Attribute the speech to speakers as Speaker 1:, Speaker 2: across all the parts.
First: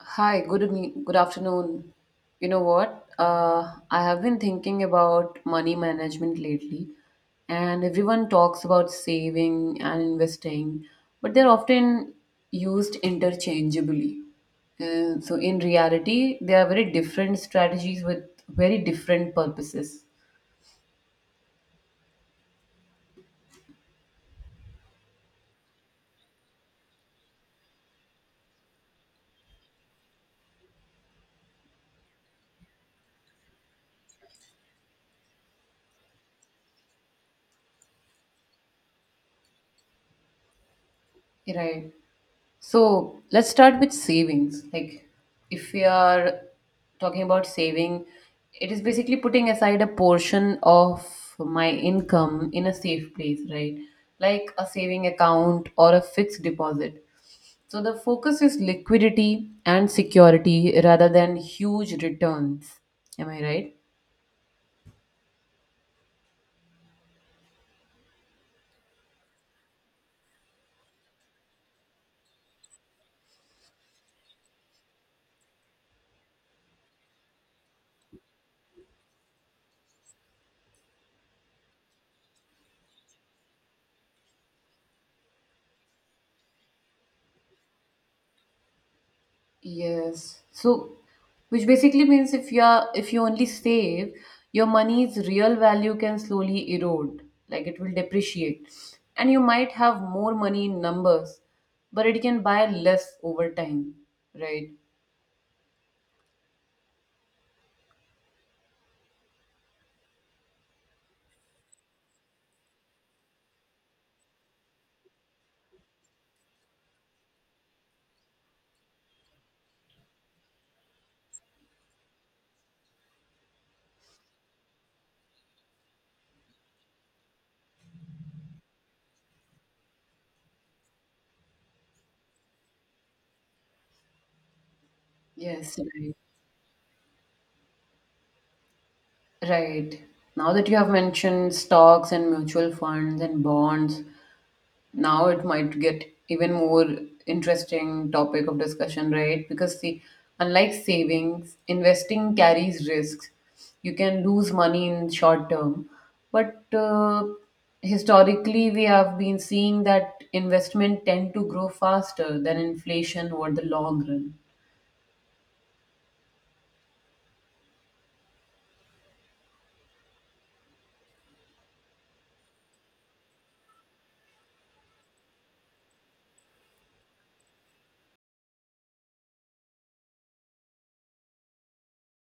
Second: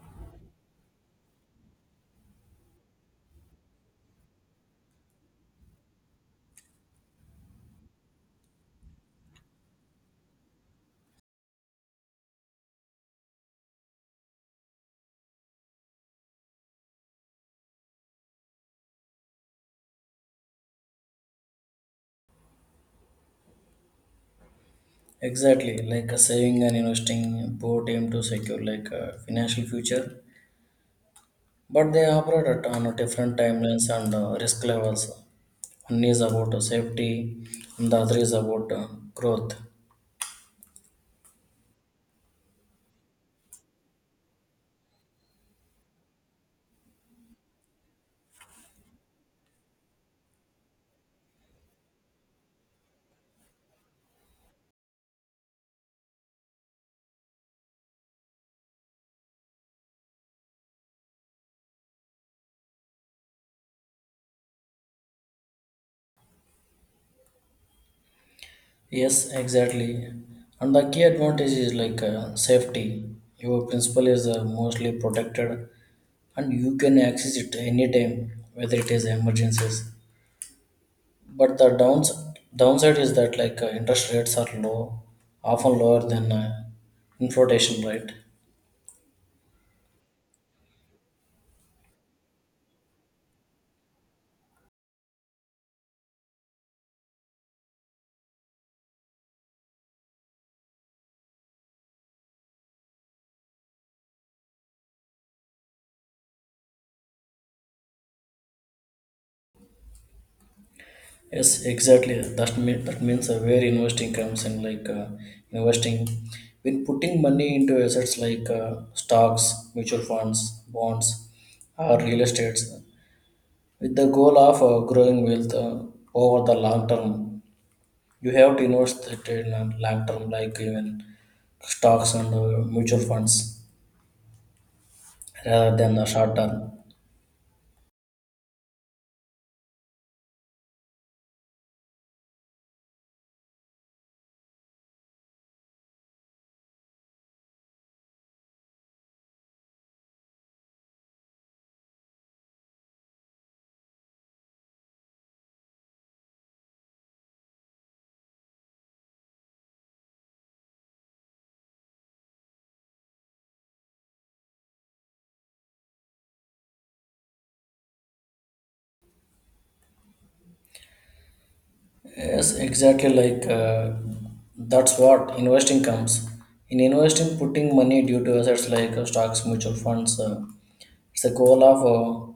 Speaker 1: Hi, good evening, good afternoon. You know what? I have been thinking about money management lately, and everyone talks about saving and investing, but they're often used interchangeably. In reality, they are very different strategies with very different purposes.
Speaker 2: Exactly, like saving and investing both aim to secure like a financial future, but they operate at on a different timelines and risk levels. One is about safety, and the other is about growth.
Speaker 1: Right. So let's start with savings. Like, if we are talking about saving, it is basically putting aside a portion of my income in a safe place, right? Like a saving account or a fixed deposit. So the focus is liquidity and security rather than huge returns. Am I right?
Speaker 2: Yes, exactly. And the key advantage is like safety. Your principal is mostly protected, and you can access it anytime, whether it is emergencies. But the downside is that like interest rates are low, often lower than inflation rate.
Speaker 1: Yes. So, which basically means if you only save, your money's real value can slowly erode, like it will depreciate. And you might have more money in numbers, but it can buy less over time, right?
Speaker 2: Yes, exactly. That means where investing comes in, like investing, when putting money into assets like stocks, mutual funds, bonds, or real estates, with the goal of growing wealth over the long term. You have to invest it in long term, like even stocks and mutual funds, rather
Speaker 1: Yes,
Speaker 2: than the
Speaker 1: right.
Speaker 2: short term.
Speaker 1: Right. Now that you have mentioned stocks and mutual funds and bonds, now it might get even more interesting topic of discussion, right? Because, see, unlike savings, investing carries risks. You can lose money in short term, but historically we have been seeing that investment tend to grow faster than inflation over the long run.
Speaker 2: Yes, exactly. Like that's what investing comes. In investing, putting money due to assets like stocks, mutual funds, it's a goal of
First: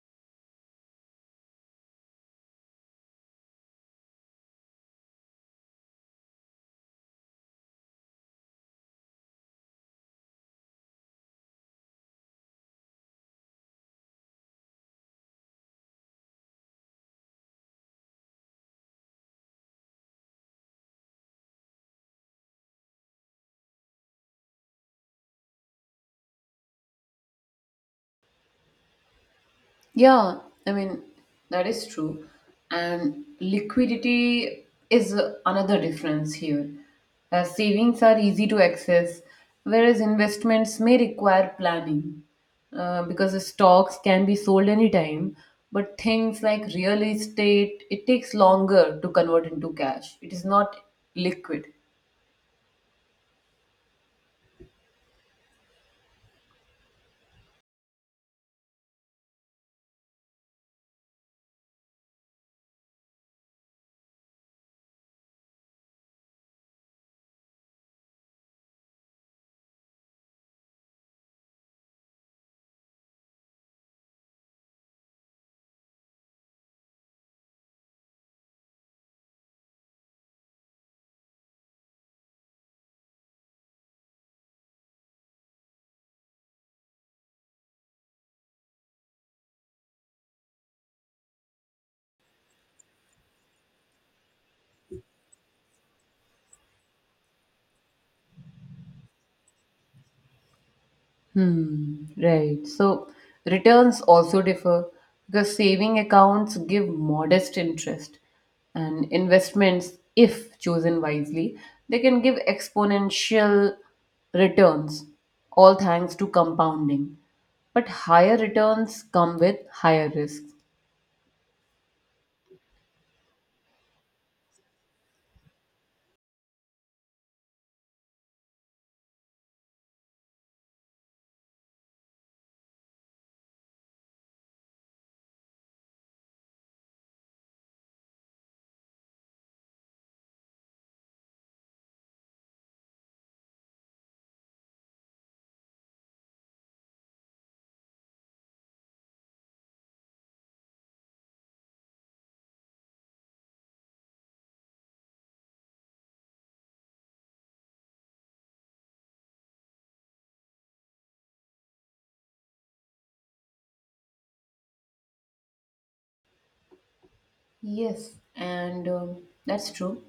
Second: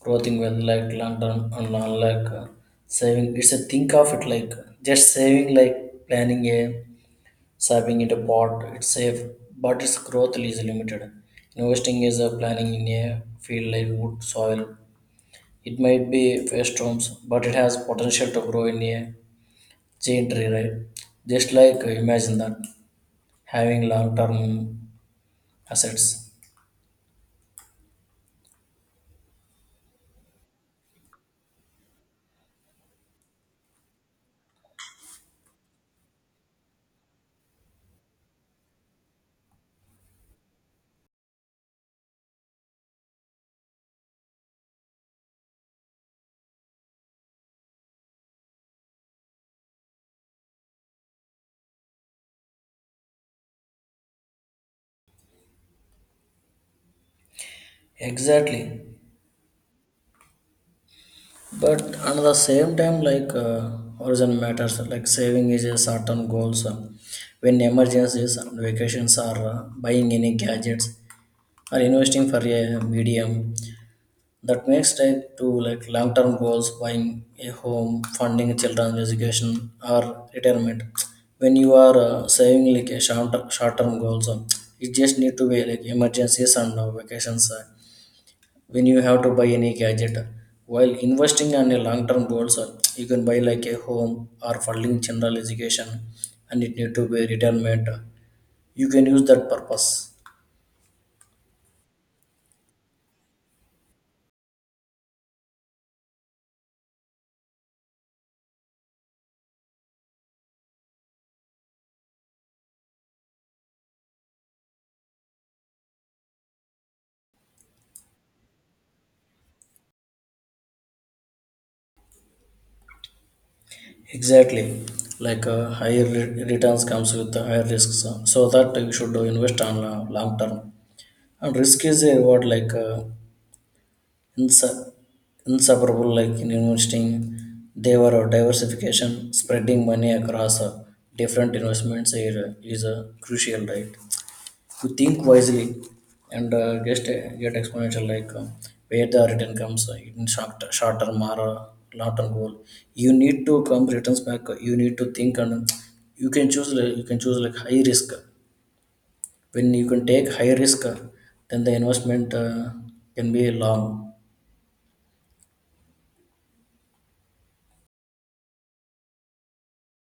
Speaker 2: growing wealth like London and long like saving. It's a think of it like just saving, like planning a saving in a pot. It's safe, but its growth is limited. Investing is a planning in a field like wood, soil. It might be face storms, but it has potential to grow in a chain tree, right? Just like imagine that having long term assets.
Speaker 1: Yeah, I mean, that is true. And liquidity is another difference here. Savings are easy to access, whereas investments may require planning, because the stocks can be sold anytime. But things like real estate, it takes longer to convert into cash. It is not liquid.
Speaker 2: Exactly. But at the same time, like horizon matters. Like saving is a certain goals. When emergencies and vacations are buying any gadgets or investing for a medium that makes type to like long-term goals buying a home funding children's education or retirement. When you are saving like a short-term goals, it just need to be like emergencies and vacations when you have to buy any gadget. While investing on a long-term goals, you can buy like a home or funding general education, and it need to be retirement you can use that purpose.
Speaker 1: Right. So returns also differ because saving accounts give modest interest, and investments, if chosen wisely, they can give exponential returns, all thanks to compounding. But higher returns come with higher risks.
Speaker 2: Exactly, like higher returns comes with the higher risks, so that you should invest on long term. And risk is a reward like insu- inseparable, like in investing, they were diversification, spreading money across different investments is crucial, right? You think wisely and just get exponential like where the return comes in short term or long term goal. You need to come returns back, you need to think, and you can choose like high risk when you can take high risk. Then the investment can be long.
Speaker 1: Yes, and that's true.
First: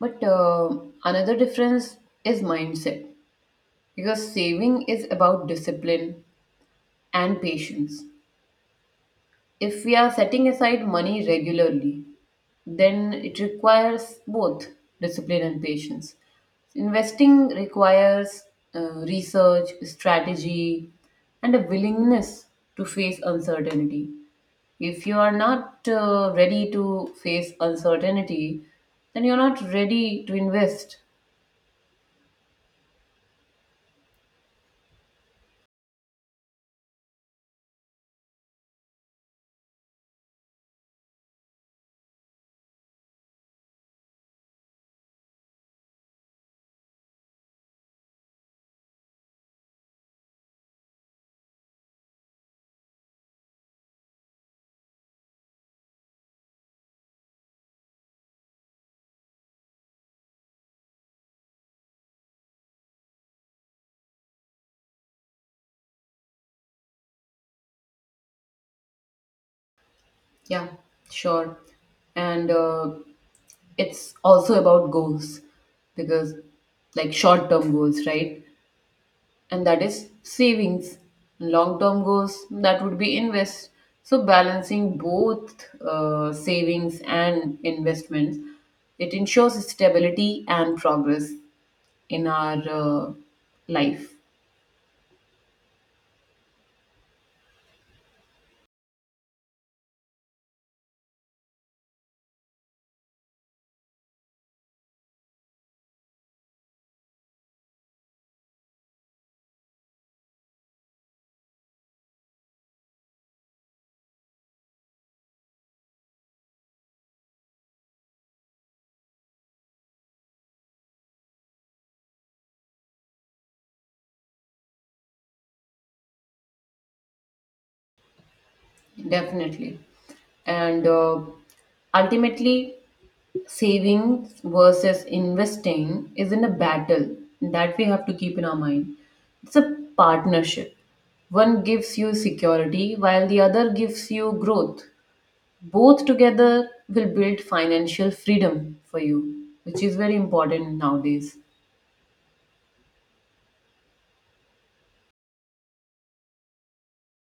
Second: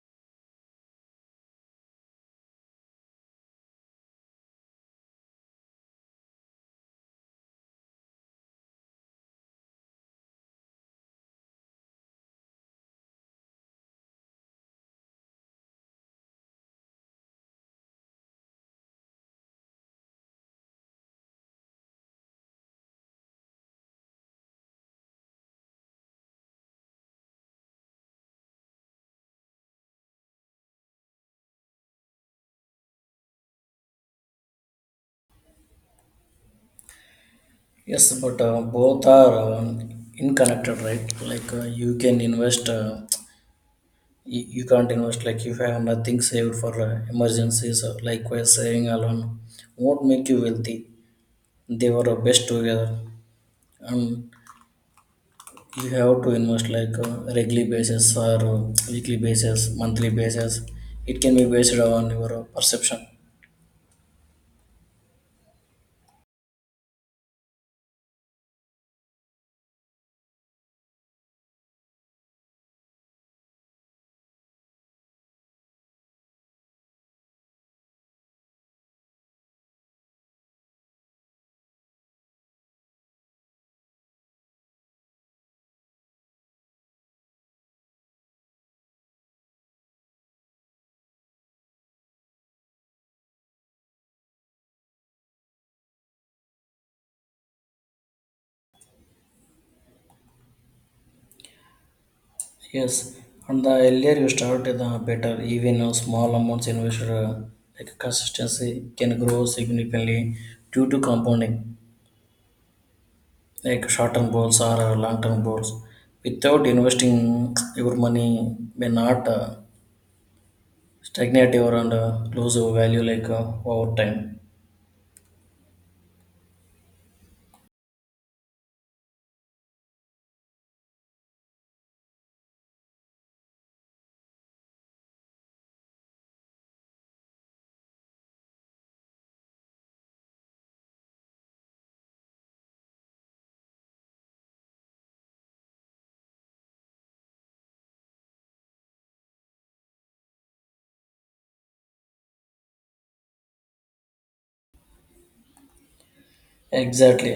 Speaker 1: But another difference is mindset, because saving is about discipline and patience. If we are setting aside money regularly, then it requires both discipline and patience. Investing requires research, strategy, and a willingness to face uncertainty. If you are not ready to face uncertainty, then you're not ready to invest.
Speaker 2: Yes, but both are inconnected, right? Like you can invest, you can't invest like if you have nothing saved for emergencies, or likewise saving alone won't make you wealthy. They were best together, and you have to invest like regular basis or weekly basis monthly basis. It can be based on your perception.
Speaker 1: Yeah, sure. And it's also about goals, because, like, short term goals, right? And that is savings. Long-term goals, that would be invest. So balancing both savings and investments, it ensures stability and progress in our life.
Speaker 2: Yes, and the earlier you start the better. Even a small amounts invested, like consistency, can grow significantly due to compounding. Like short-term goals or long-term goals, without investing your money may not stagnate your and lose your value like over time.
Speaker 1: Definitely. And ultimately, savings versus investing isn't a battle that we have to keep in our mind. It's a partnership. One gives you security while the other gives you growth. Both together will build financial freedom for you, which is very important nowadays.
Speaker 2: Exactly,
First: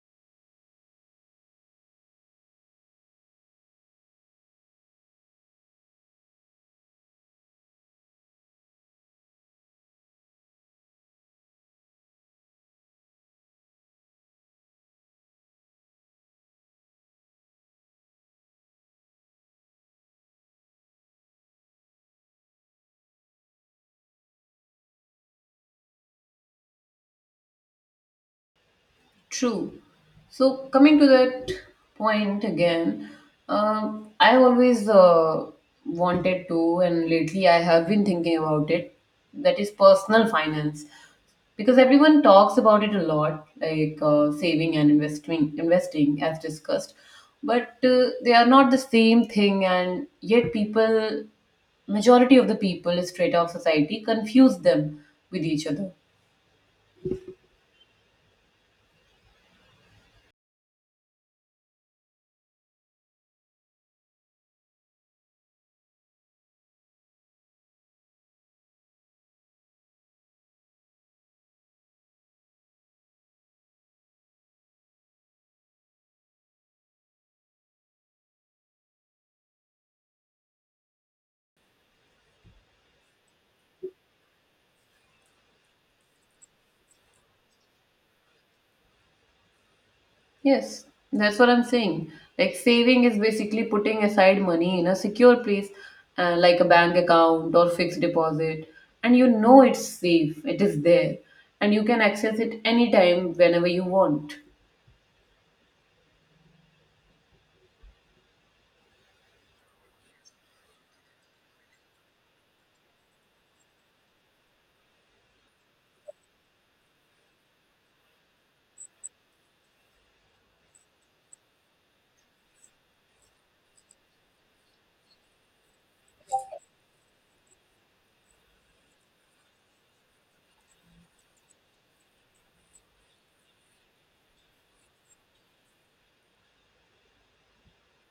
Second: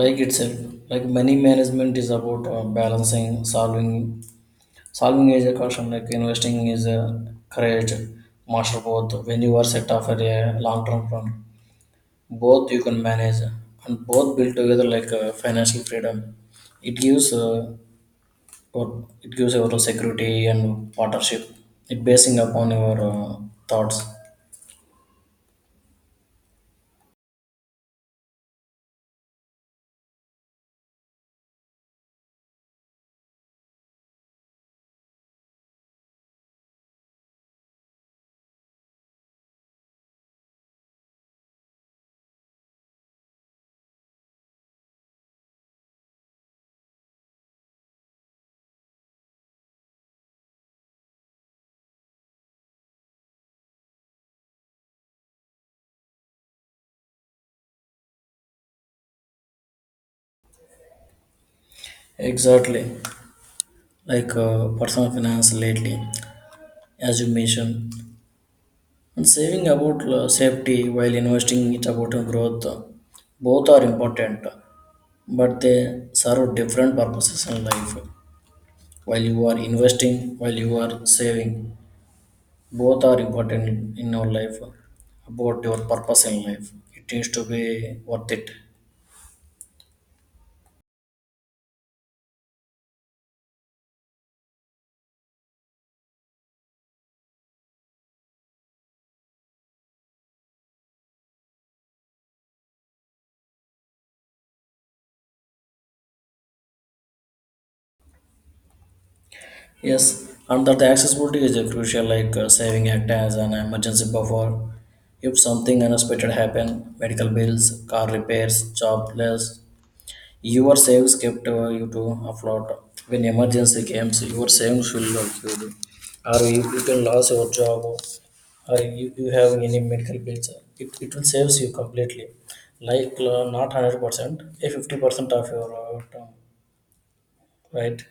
Speaker 2: like itself. Like money management is about balancing solving. Solving is a caution, like investing is a courage. Master both when you are set off at a long-term plan. Both you can manage, and both build together like financial freedom. It gives, what it gives, your security and partnership. It basing upon your thoughts.
Speaker 1: True. So coming to that point again, I always wanted to, and lately I have been thinking about it. That is personal finance, because everyone talks about it a lot, like saving and investing, investing as discussed, but they are not the same thing, and yet people, majority of the people, straight off society, confuse them with each other.
Speaker 2: Exactly, like personal finance lately, as you mentioned. And saving about safety while investing it about your growth. Both are important, but they serve different purposes in life. While you are investing, while you are saving, both are important in our life. About your purpose in life, it needs to be worth it.
Speaker 1: Yes, that's what I'm saying. Like, saving is basically putting aside money in a secure place, like a bank account or fixed deposit, and you know it's safe, it is there, and you can access it anytime whenever you want.
Speaker 2: Yes, and that the accessibility is a crucial, like saving act as an emergency buffer. If something unexpected happen, medical bills, car repairs, jobless, your savings kept you to afloat. When emergency comes, your savings will not cured. Or you can lose your job, or you have any medical bills. It will saves you completely. Like not 100%, a 50% of your term, right?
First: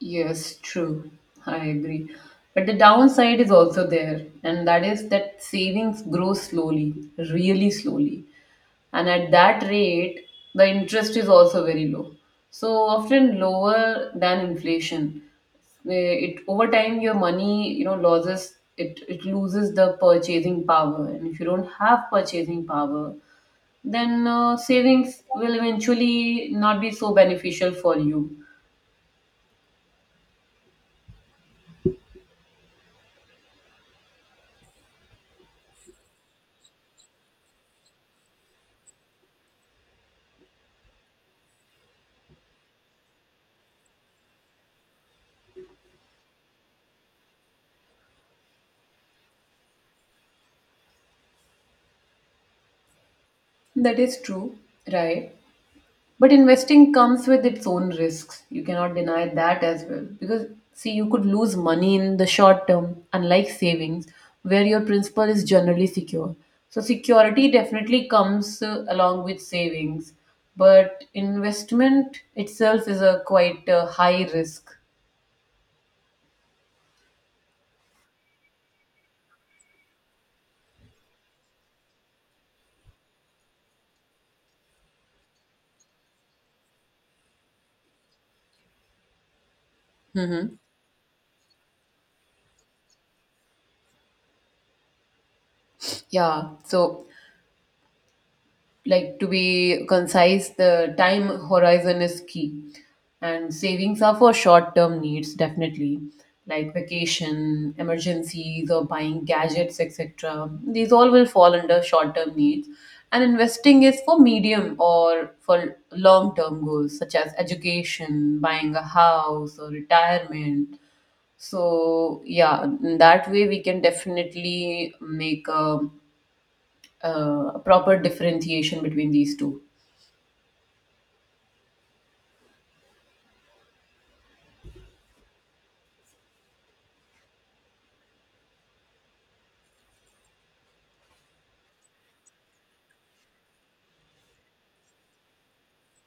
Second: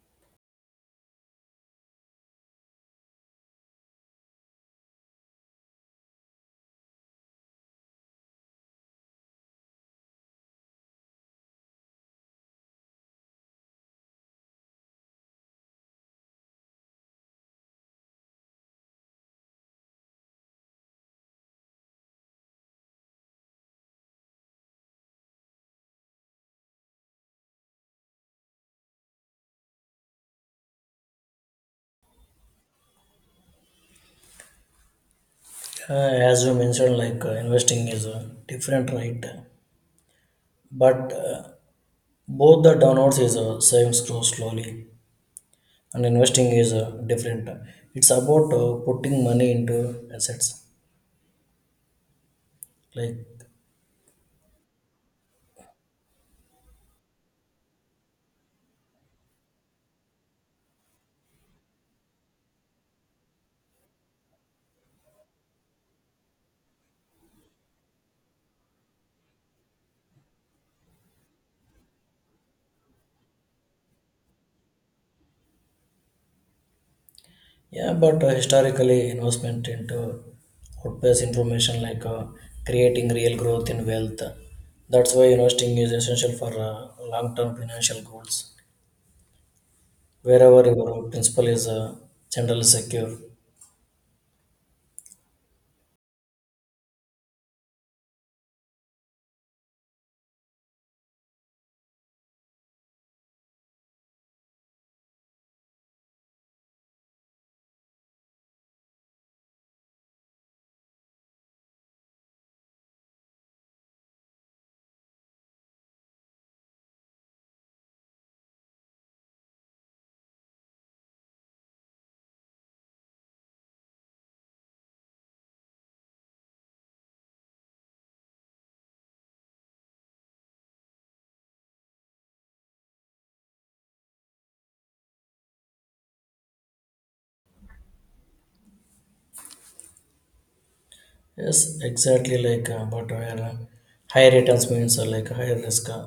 Speaker 1: Yes, true. I agree. But the downside is also there, and that is that savings grow slowly, really slowly. And at that rate, the interest is also very low, so often lower than inflation. Where it over time your money, you know, loses it it loses the purchasing power. And if you don't have purchasing power, then savings will eventually not be so beneficial for you.
Speaker 2: As you mentioned, like investing is different, right? But both the downwards is savings grow slowly, and investing is different. It's about putting money into assets, like.
Speaker 1: That is true, right? But investing comes with its own risks. You cannot deny that as well. Because, see, you could lose money in the short term, unlike savings, where your principal is generally secure. So security definitely comes along with savings. But investment itself is a quite high risk.
Speaker 2: Yeah. But historically, investment into outpace information like creating real growth in wealth. That's why investing is essential for long-term financial goals. Wherever your principal is generally secure.
Speaker 1: Yeah. So, like, to be concise, the time horizon is key. And savings are for short term needs, definitely, like vacation, emergencies, or buying gadgets, etc. These all will fall under short term needs. And investing is for medium or for long term goals, such as education, buying a house, or retirement. So, yeah, in that way, we can definitely make a a proper differentiation between these two.
Speaker 2: Yes, exactly, like but where high returns means like high risk.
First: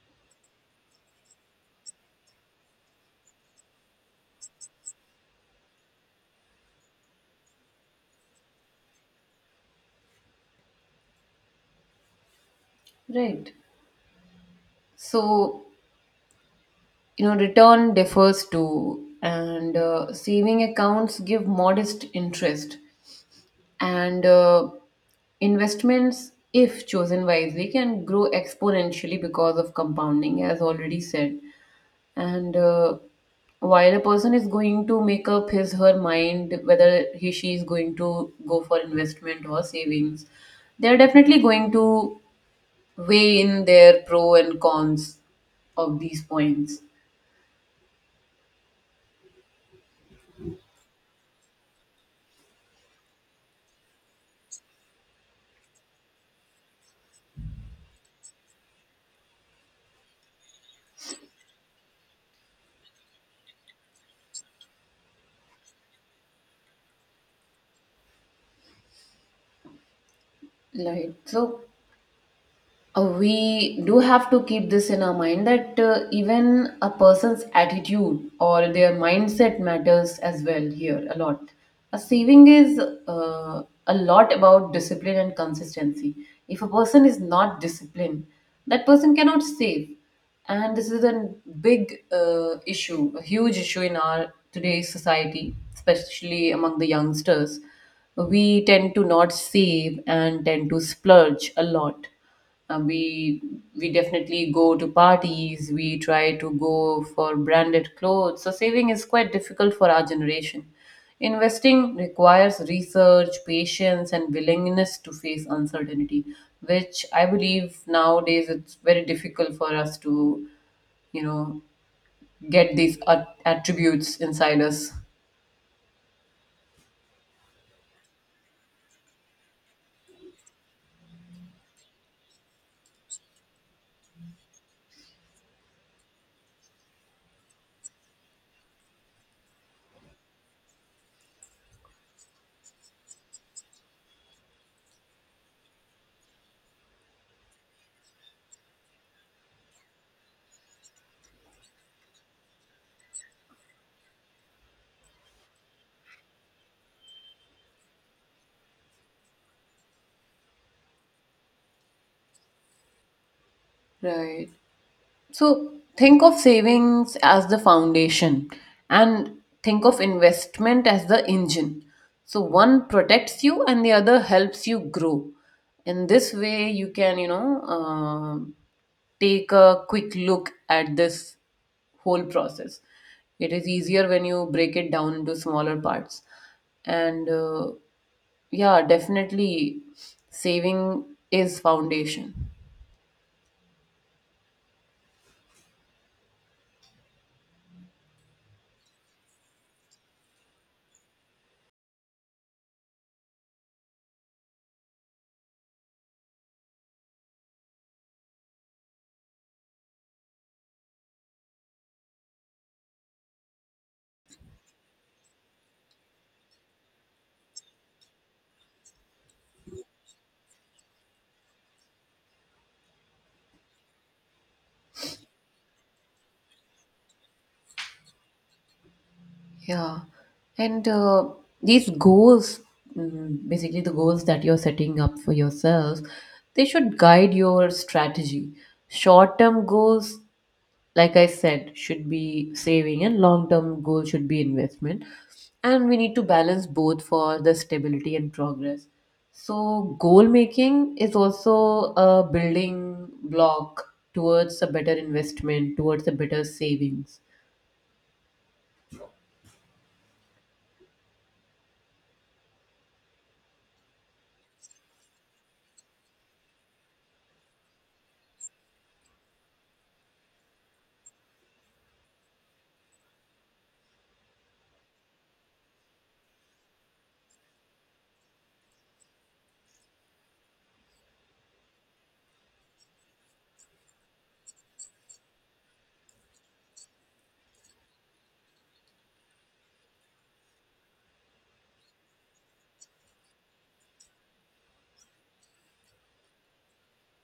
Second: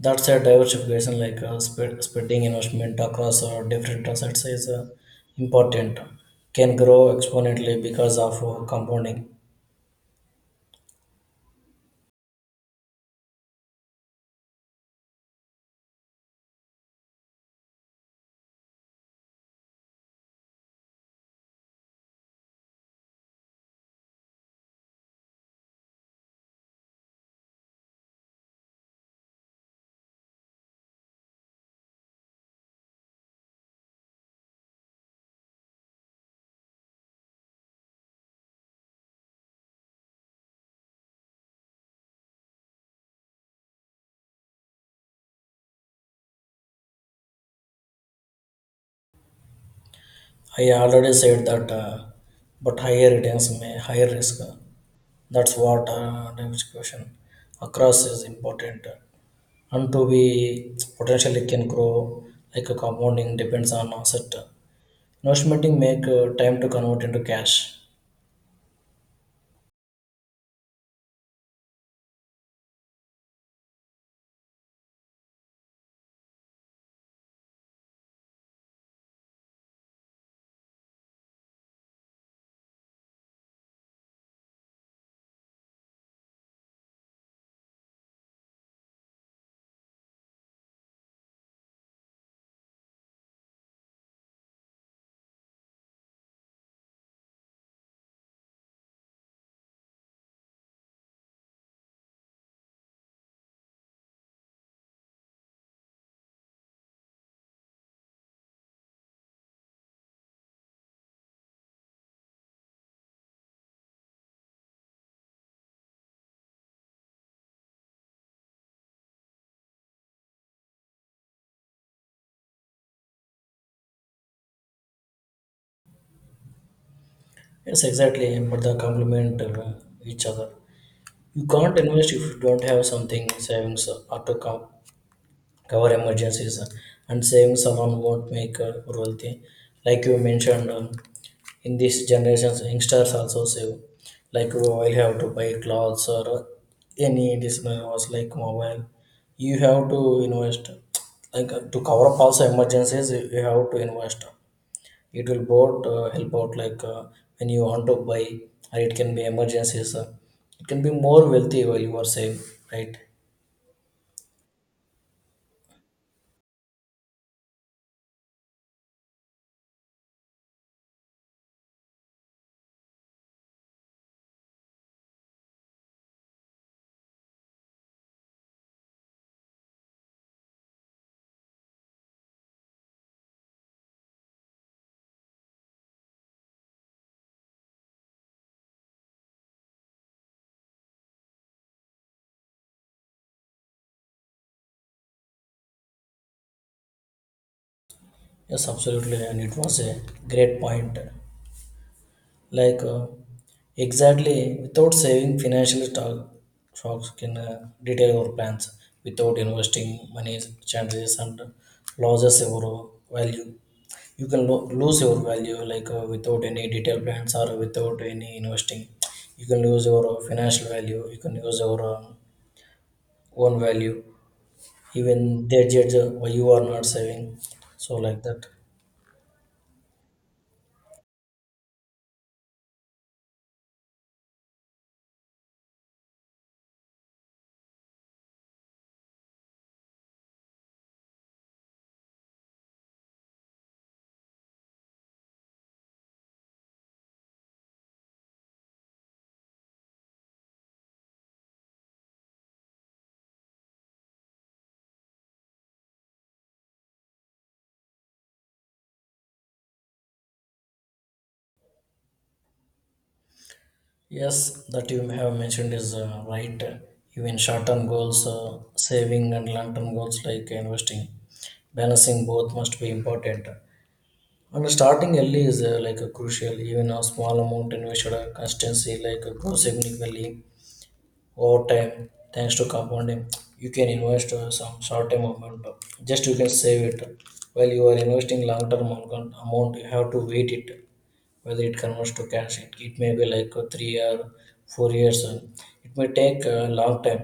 Speaker 2: That's a diversification, like spreading investment across different assets is important. Can grow exponentially because of compounding.
Speaker 1: Right. So, you know, return differs too, and saving accounts give modest interest, and investments, if chosen wisely, can grow exponentially because of compounding, as already said. And while a person is going to make up his her mind whether he she is going to go for investment or savings, they are definitely going to weigh in their pro and cons of these points.
Speaker 2: I already said that, but higher returns may higher risk. That's what diversification across is important. And to be potentially can grow like a compounding depends on asset. Notion make time to convert into cash.
Speaker 1: Right. So, we do have to keep this in our mind, that even a person's attitude or their mindset matters as well here a lot. A saving is a lot about discipline and consistency. If a person is not disciplined, that person cannot save. And this is a big issue, a huge issue in our today's society, especially among the youngsters. We tend to not save and tend to splurge a lot. Uh, we we definitely go to parties. We try to go for branded clothes. So saving is quite difficult for our generation. Investing requires research, patience, and willingness to face uncertainty, which I believe nowadays it's very difficult for us to, you know, get these attributes inside us.
Speaker 2: Yes, exactly, but they complement each other. You can't invest if you don't have something savings, or to cover emergencies, and savings alone won't make wealthy. Like you mentioned, in these generations, youngsters also save. Like you will have to buy clothes or any additional was like mobile. You have to invest like to cover up also emergencies. You have to invest. It will both help out like when you want to buy, or it can be emergencies. It can be more wealthy while you are safe, right?
Speaker 1: Right. So think of savings as the foundation and think of investment as the engine. So one protects you and the other helps you grow. In this way, you can, you know, take a quick look at this whole process. It is easier when you break it down into smaller parts. And yeah, definitely saving is foundation.
Speaker 2: Yes, absolutely, and it was a great point. Like exactly, without saving, financial talk, stocks can detail your plans. Without investing, money changes and loses your value. You can lose your value like without any detailed plans or without any investing. You can lose your financial value, you can lose your own value. Even they judge why you are not saving, so like that.
Speaker 1: Yeah. And these goals, basically the goals that you're setting up for yourself, they should guide your strategy. Short term goals, like I said, should be saving, and long term goal should be investment. And we need to balance both for the stability and progress. So, goal making is also a building block towards a better investment, towards a better savings.
Speaker 2: Yes, that you have mentioned is right. Even short-term goals, saving, and long-term goals like investing, balancing both must be important. And starting early is like a crucial. Even a small amount invested, consistency, like, grow significantly over time thanks to compounding. You can invest some short-term amount, just you can save it. While you are investing long-term amount, you have to wait it whether it converts to cash. It may be like 3 or 4 years, it may take a long time.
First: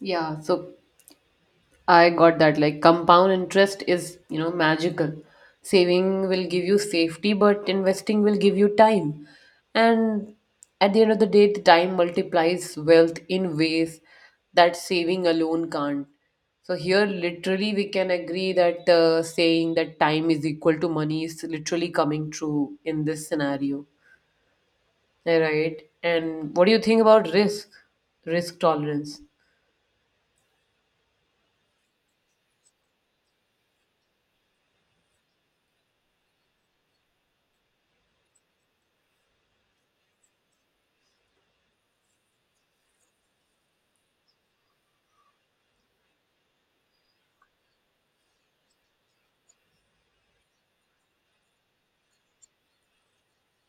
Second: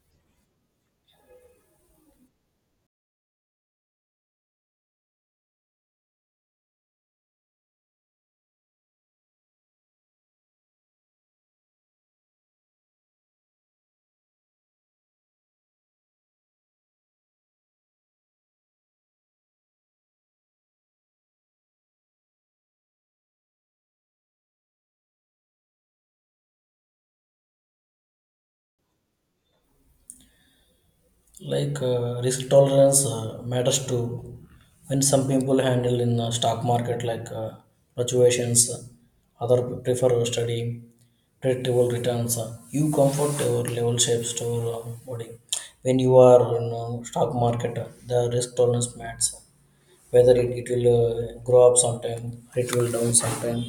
Speaker 1: Yeah, so I got that. Like, compound interest is, you know, magical. Saving will give you safety, but investing will give you time. And at the end of the day, the time multiplies wealth in ways that saving alone can't. So here, literally, we can agree that saying that time is equal to money is literally coming true in this scenario. Right. And what do you think about risk? Risk tolerance.
Speaker 2: Like risk tolerance matters too when some people handle in the stock market, like fluctuations. Other prefer studying predictable returns. You comfort your level shapes to body when you are in stock market. The risk tolerance matters whether it will grow up sometime, it will down sometime.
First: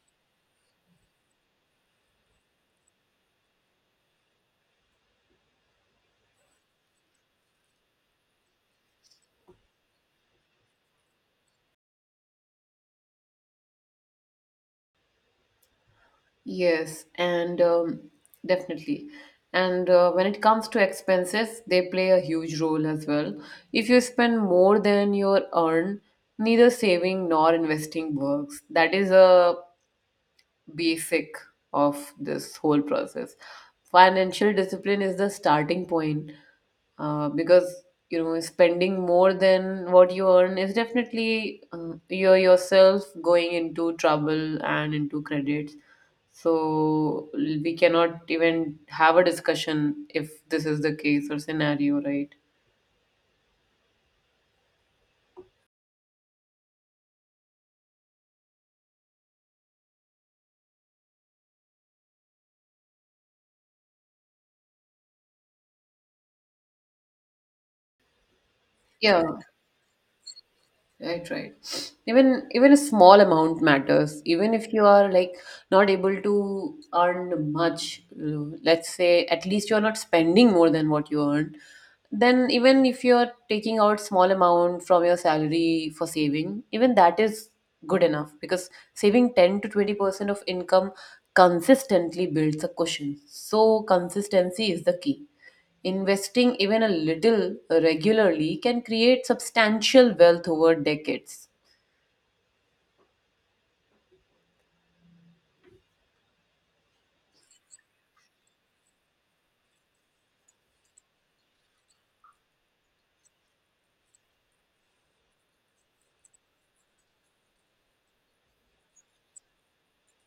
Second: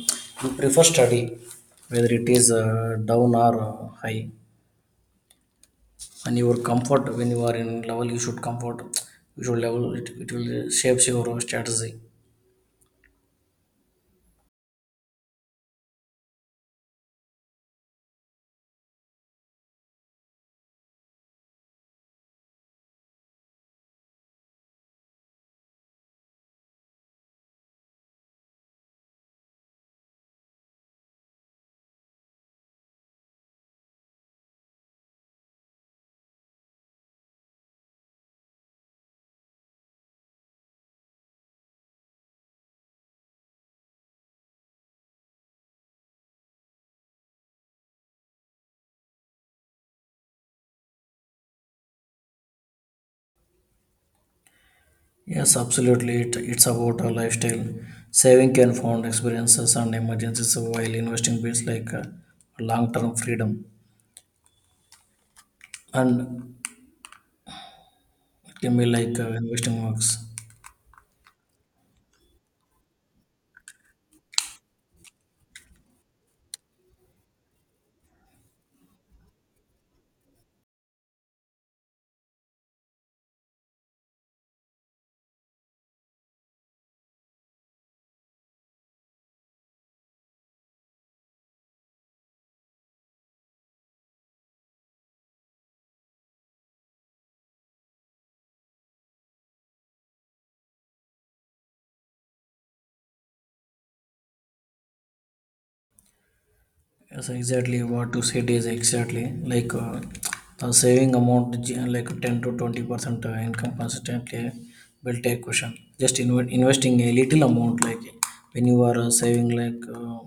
Speaker 2: You prefer study whether it is down or high. And your comfort when you are in level you should comfort. You should level it will shapes your strategy.
Speaker 1: Yes, and definitely. And when it comes to expenses, they play a huge role as well. If you spend more than your earn, neither saving nor investing works. That is a be sick of this whole process. Financial discipline is the starting point, because you know spending more than what you earn is definitely you're yourself going into trouble and into credits. So we cannot even have a discussion if this is the case or scenario, right?
Speaker 2: Yes, absolutely. It's about a lifestyle. Saving can fund experiences and emergencies, while investing builds like long-term freedom. And it can be like
Speaker 1: Yeah,
Speaker 2: investing works.
Speaker 1: right, right. Even a small amount matters. Even if you are like not able to earn much, let's say, at least you're not spending more than what you earn. Then even if you're taking out small amount from your salary for saving, even that is good enough, because saving 10 to 20% of income consistently builds a cushion. So consistency is the key. Investing even a little regularly can create substantial wealth over decades.
Speaker 2: Yes, exactly what you said is exactly. Like the saving amount like 10 to 20% income consistently will take question. Just investing a little amount, like when you are saving like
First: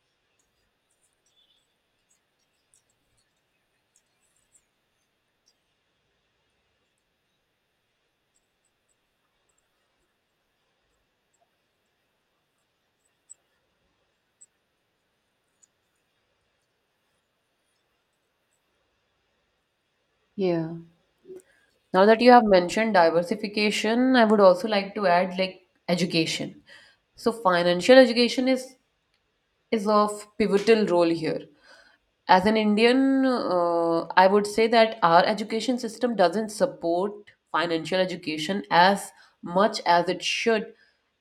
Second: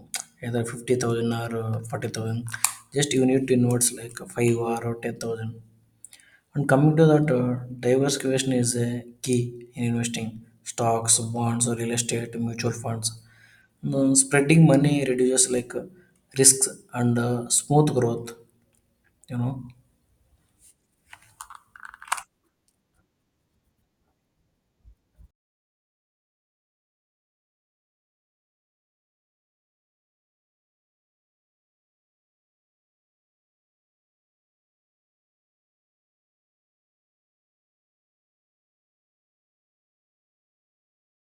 Speaker 2: either 50,000 or 40,000, just you need to invest like 5 or 10,000. And coming to that, diversification is a key in investing stocks, bonds, or real estate, mutual funds. Spreading money reduces like risks and smooth growth. You know,
Speaker 1: Yeah. Now that you have mentioned diversification, I would also like to add, like, education. So, financial education is of pivotal role here. As an Indian, I would say that our education system doesn't support financial education as much as it should,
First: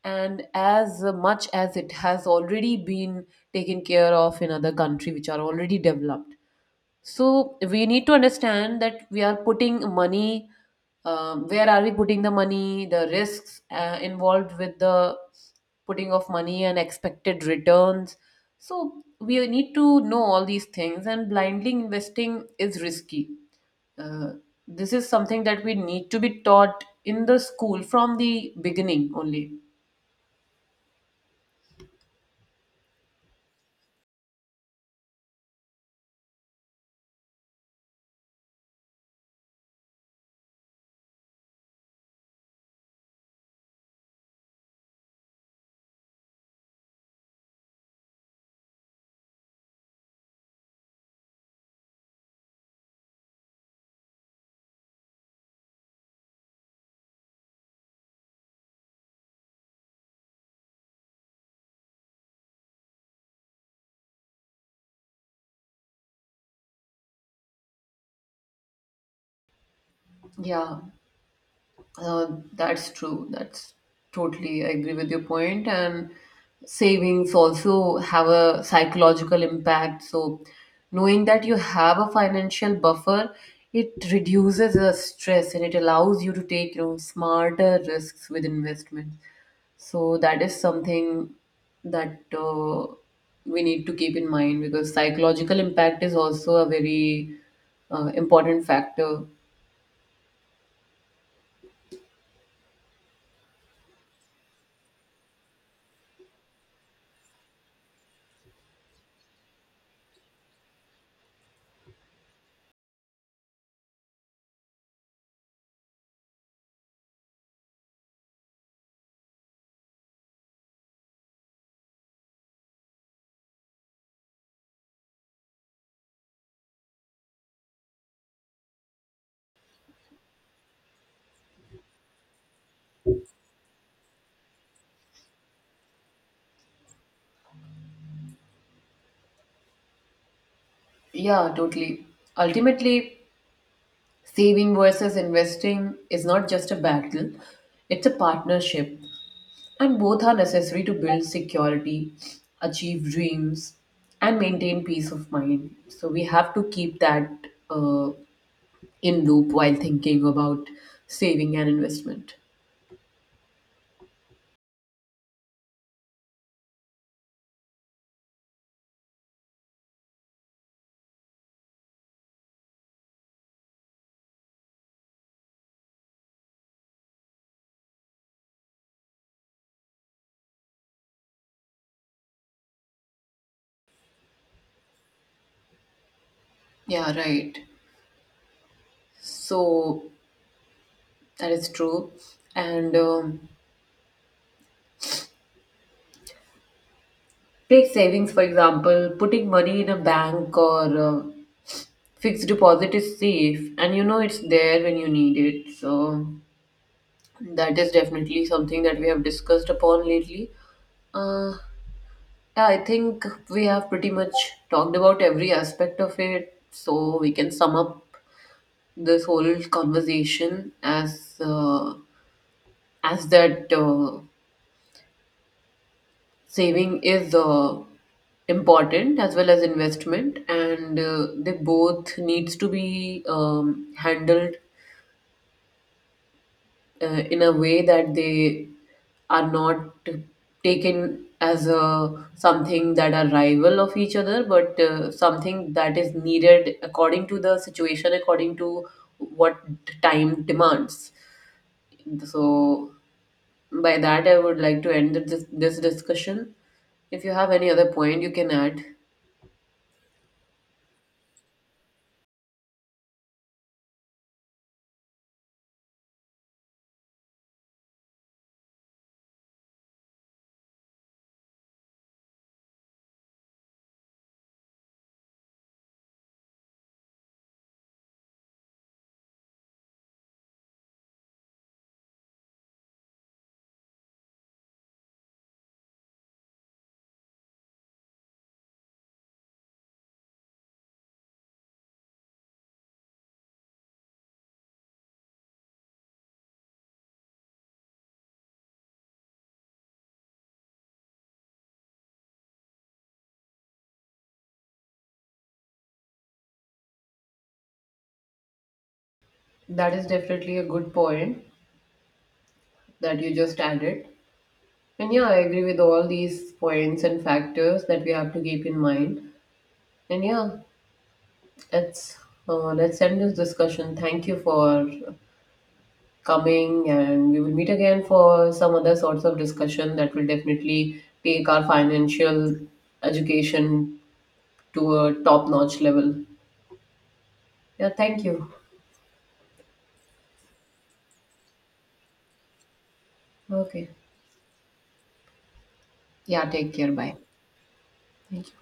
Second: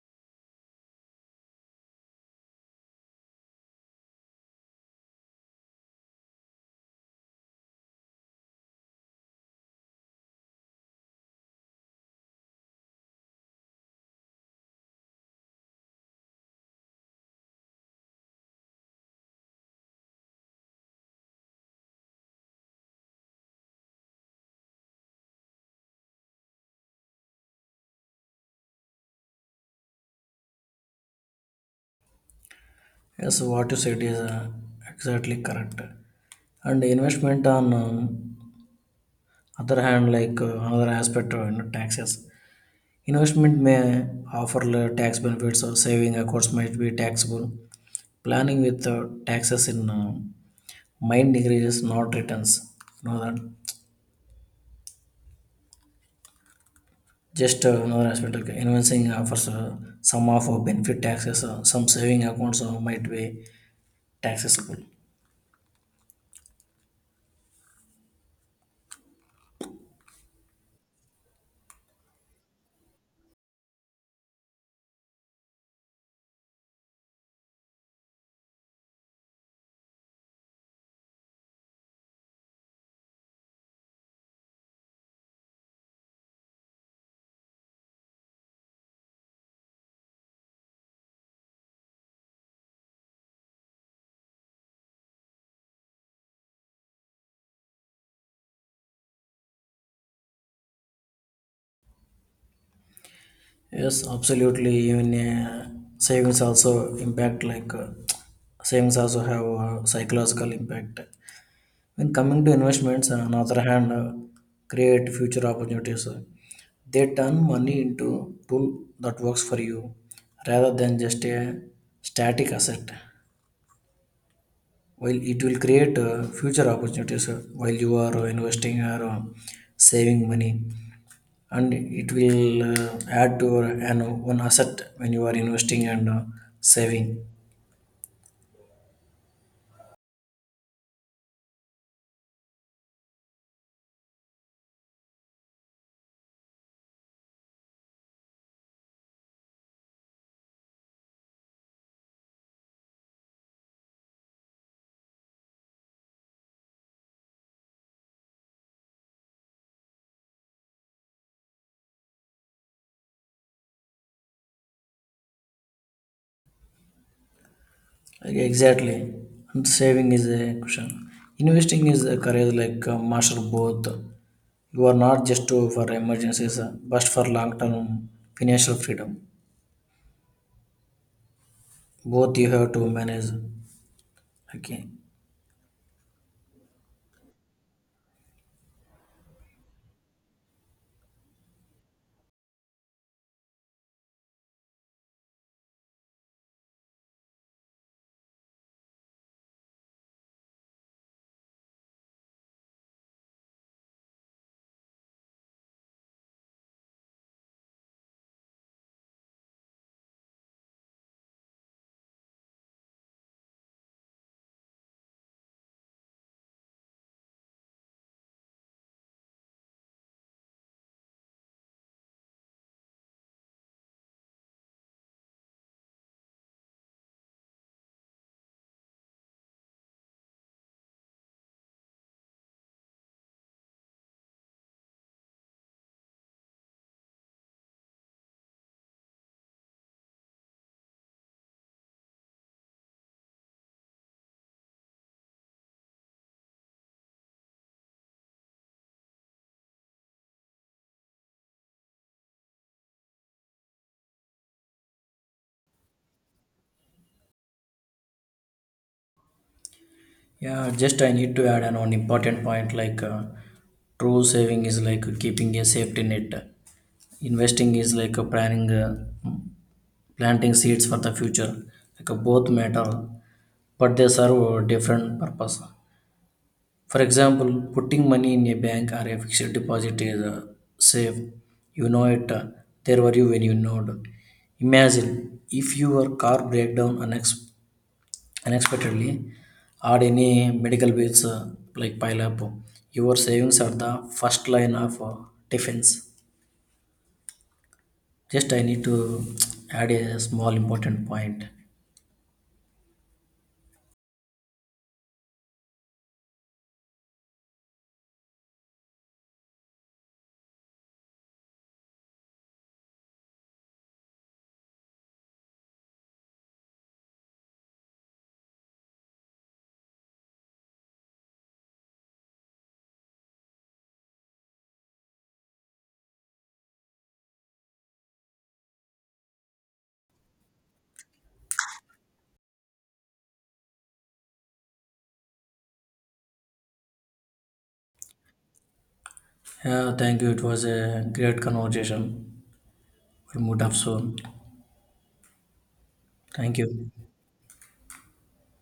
Speaker 1: and as much as it has already been taken care of in other countries which are already developed. So we need to understand that we are putting money, where are we putting the money, the risks involved with the putting of money and expected returns. So we need to know all these things, and blindly investing is risky. Uh, this is something that we need to be taught in the school from the beginning only.
Speaker 2: yes, what you said is exactly correct. And investment on other hand, like another aspect, taxes. Investment may offer tax benefits, or saving accounts might be taxable. Planning with taxes in mind decreases, not returns. Know that. Just another aspect, okay. Investing offers some of benefit taxes, some saving accounts might be taxable.
Speaker 1: Yeah. Uh, that's true. That's totally, I agree with your point. And savings also have a psychological impact. So, knowing that you have a financial buffer, it reduces the stress and it allows you to take, you know, smarter risks with investments. So, that is something that we need to keep in mind, because psychological impact is also a very important factor.
Speaker 2: Yes, absolutely. Even savings also impact like savings also have a psychological impact. When coming to investments, on the other hand, create future opportunities. They turn money into tool that works for you rather than just a static asset. While it will create future opportunities, while you are investing or saving money, and it will add to your one asset when you are investing and saving.
Speaker 1: Yeah, totally. Ultimately, saving versus investing is not just a battle, it's a partnership, and both are necessary to build security, achieve dreams, and maintain peace of mind. So, we have to keep that uh, in loop while thinking about saving and investment.
Speaker 2: Like, exactly. And saving is a cushion. Investing is a career, like master both. You are not just to, for emergencies, but for long term financial freedom. Both you have to manage. Okay.
Speaker 1: Yeah, right. So that is true. And take savings, for example, putting money in a bank or fixed deposit is safe and you know it's there when you need it. So that is definitely something that we have discussed upon lately. Uh, yeah, I think we have pretty much talked about every aspect of it. So we can sum up this whole conversation as that saving is important as well as investment, and they both needs to be handled in a way that they are not taken as a something that are rival of each other but something that is needed according to the situation, according to what time demands. So by that, I would like to end this discussion. If you have any other point, you can add.
Speaker 2: Yeah, just I need to add an one important point, like true saving is like keeping a safety net. Investing is like a planning, planting seeds for the future. Like both matter, but they serve a different purpose. For example, putting money in a bank or a fixed deposit is safe. You know it. There were you when you know. Imagine if your car break down unexpectedly or any medical bills like pile up. Your savings are the first line of defense. Just I need to add a small important point.
Speaker 1: That is definitely a good point that you just added. And yeah, I agree with all these points and factors that we have to keep in mind. And yeah, let's let's end this discussion. Thank you for coming, and we will meet again for some other sorts of discussion that will definitely take our financial education to a top-notch level. Yeah, thank you.
Speaker 2: Yeah, thank you. It was a great conversation. We'll meet up
Speaker 1: Okay.
Speaker 2: soon.
Speaker 1: Yeah,
Speaker 2: Thank
Speaker 1: take
Speaker 2: you.
Speaker 1: care. Bye. Thank you.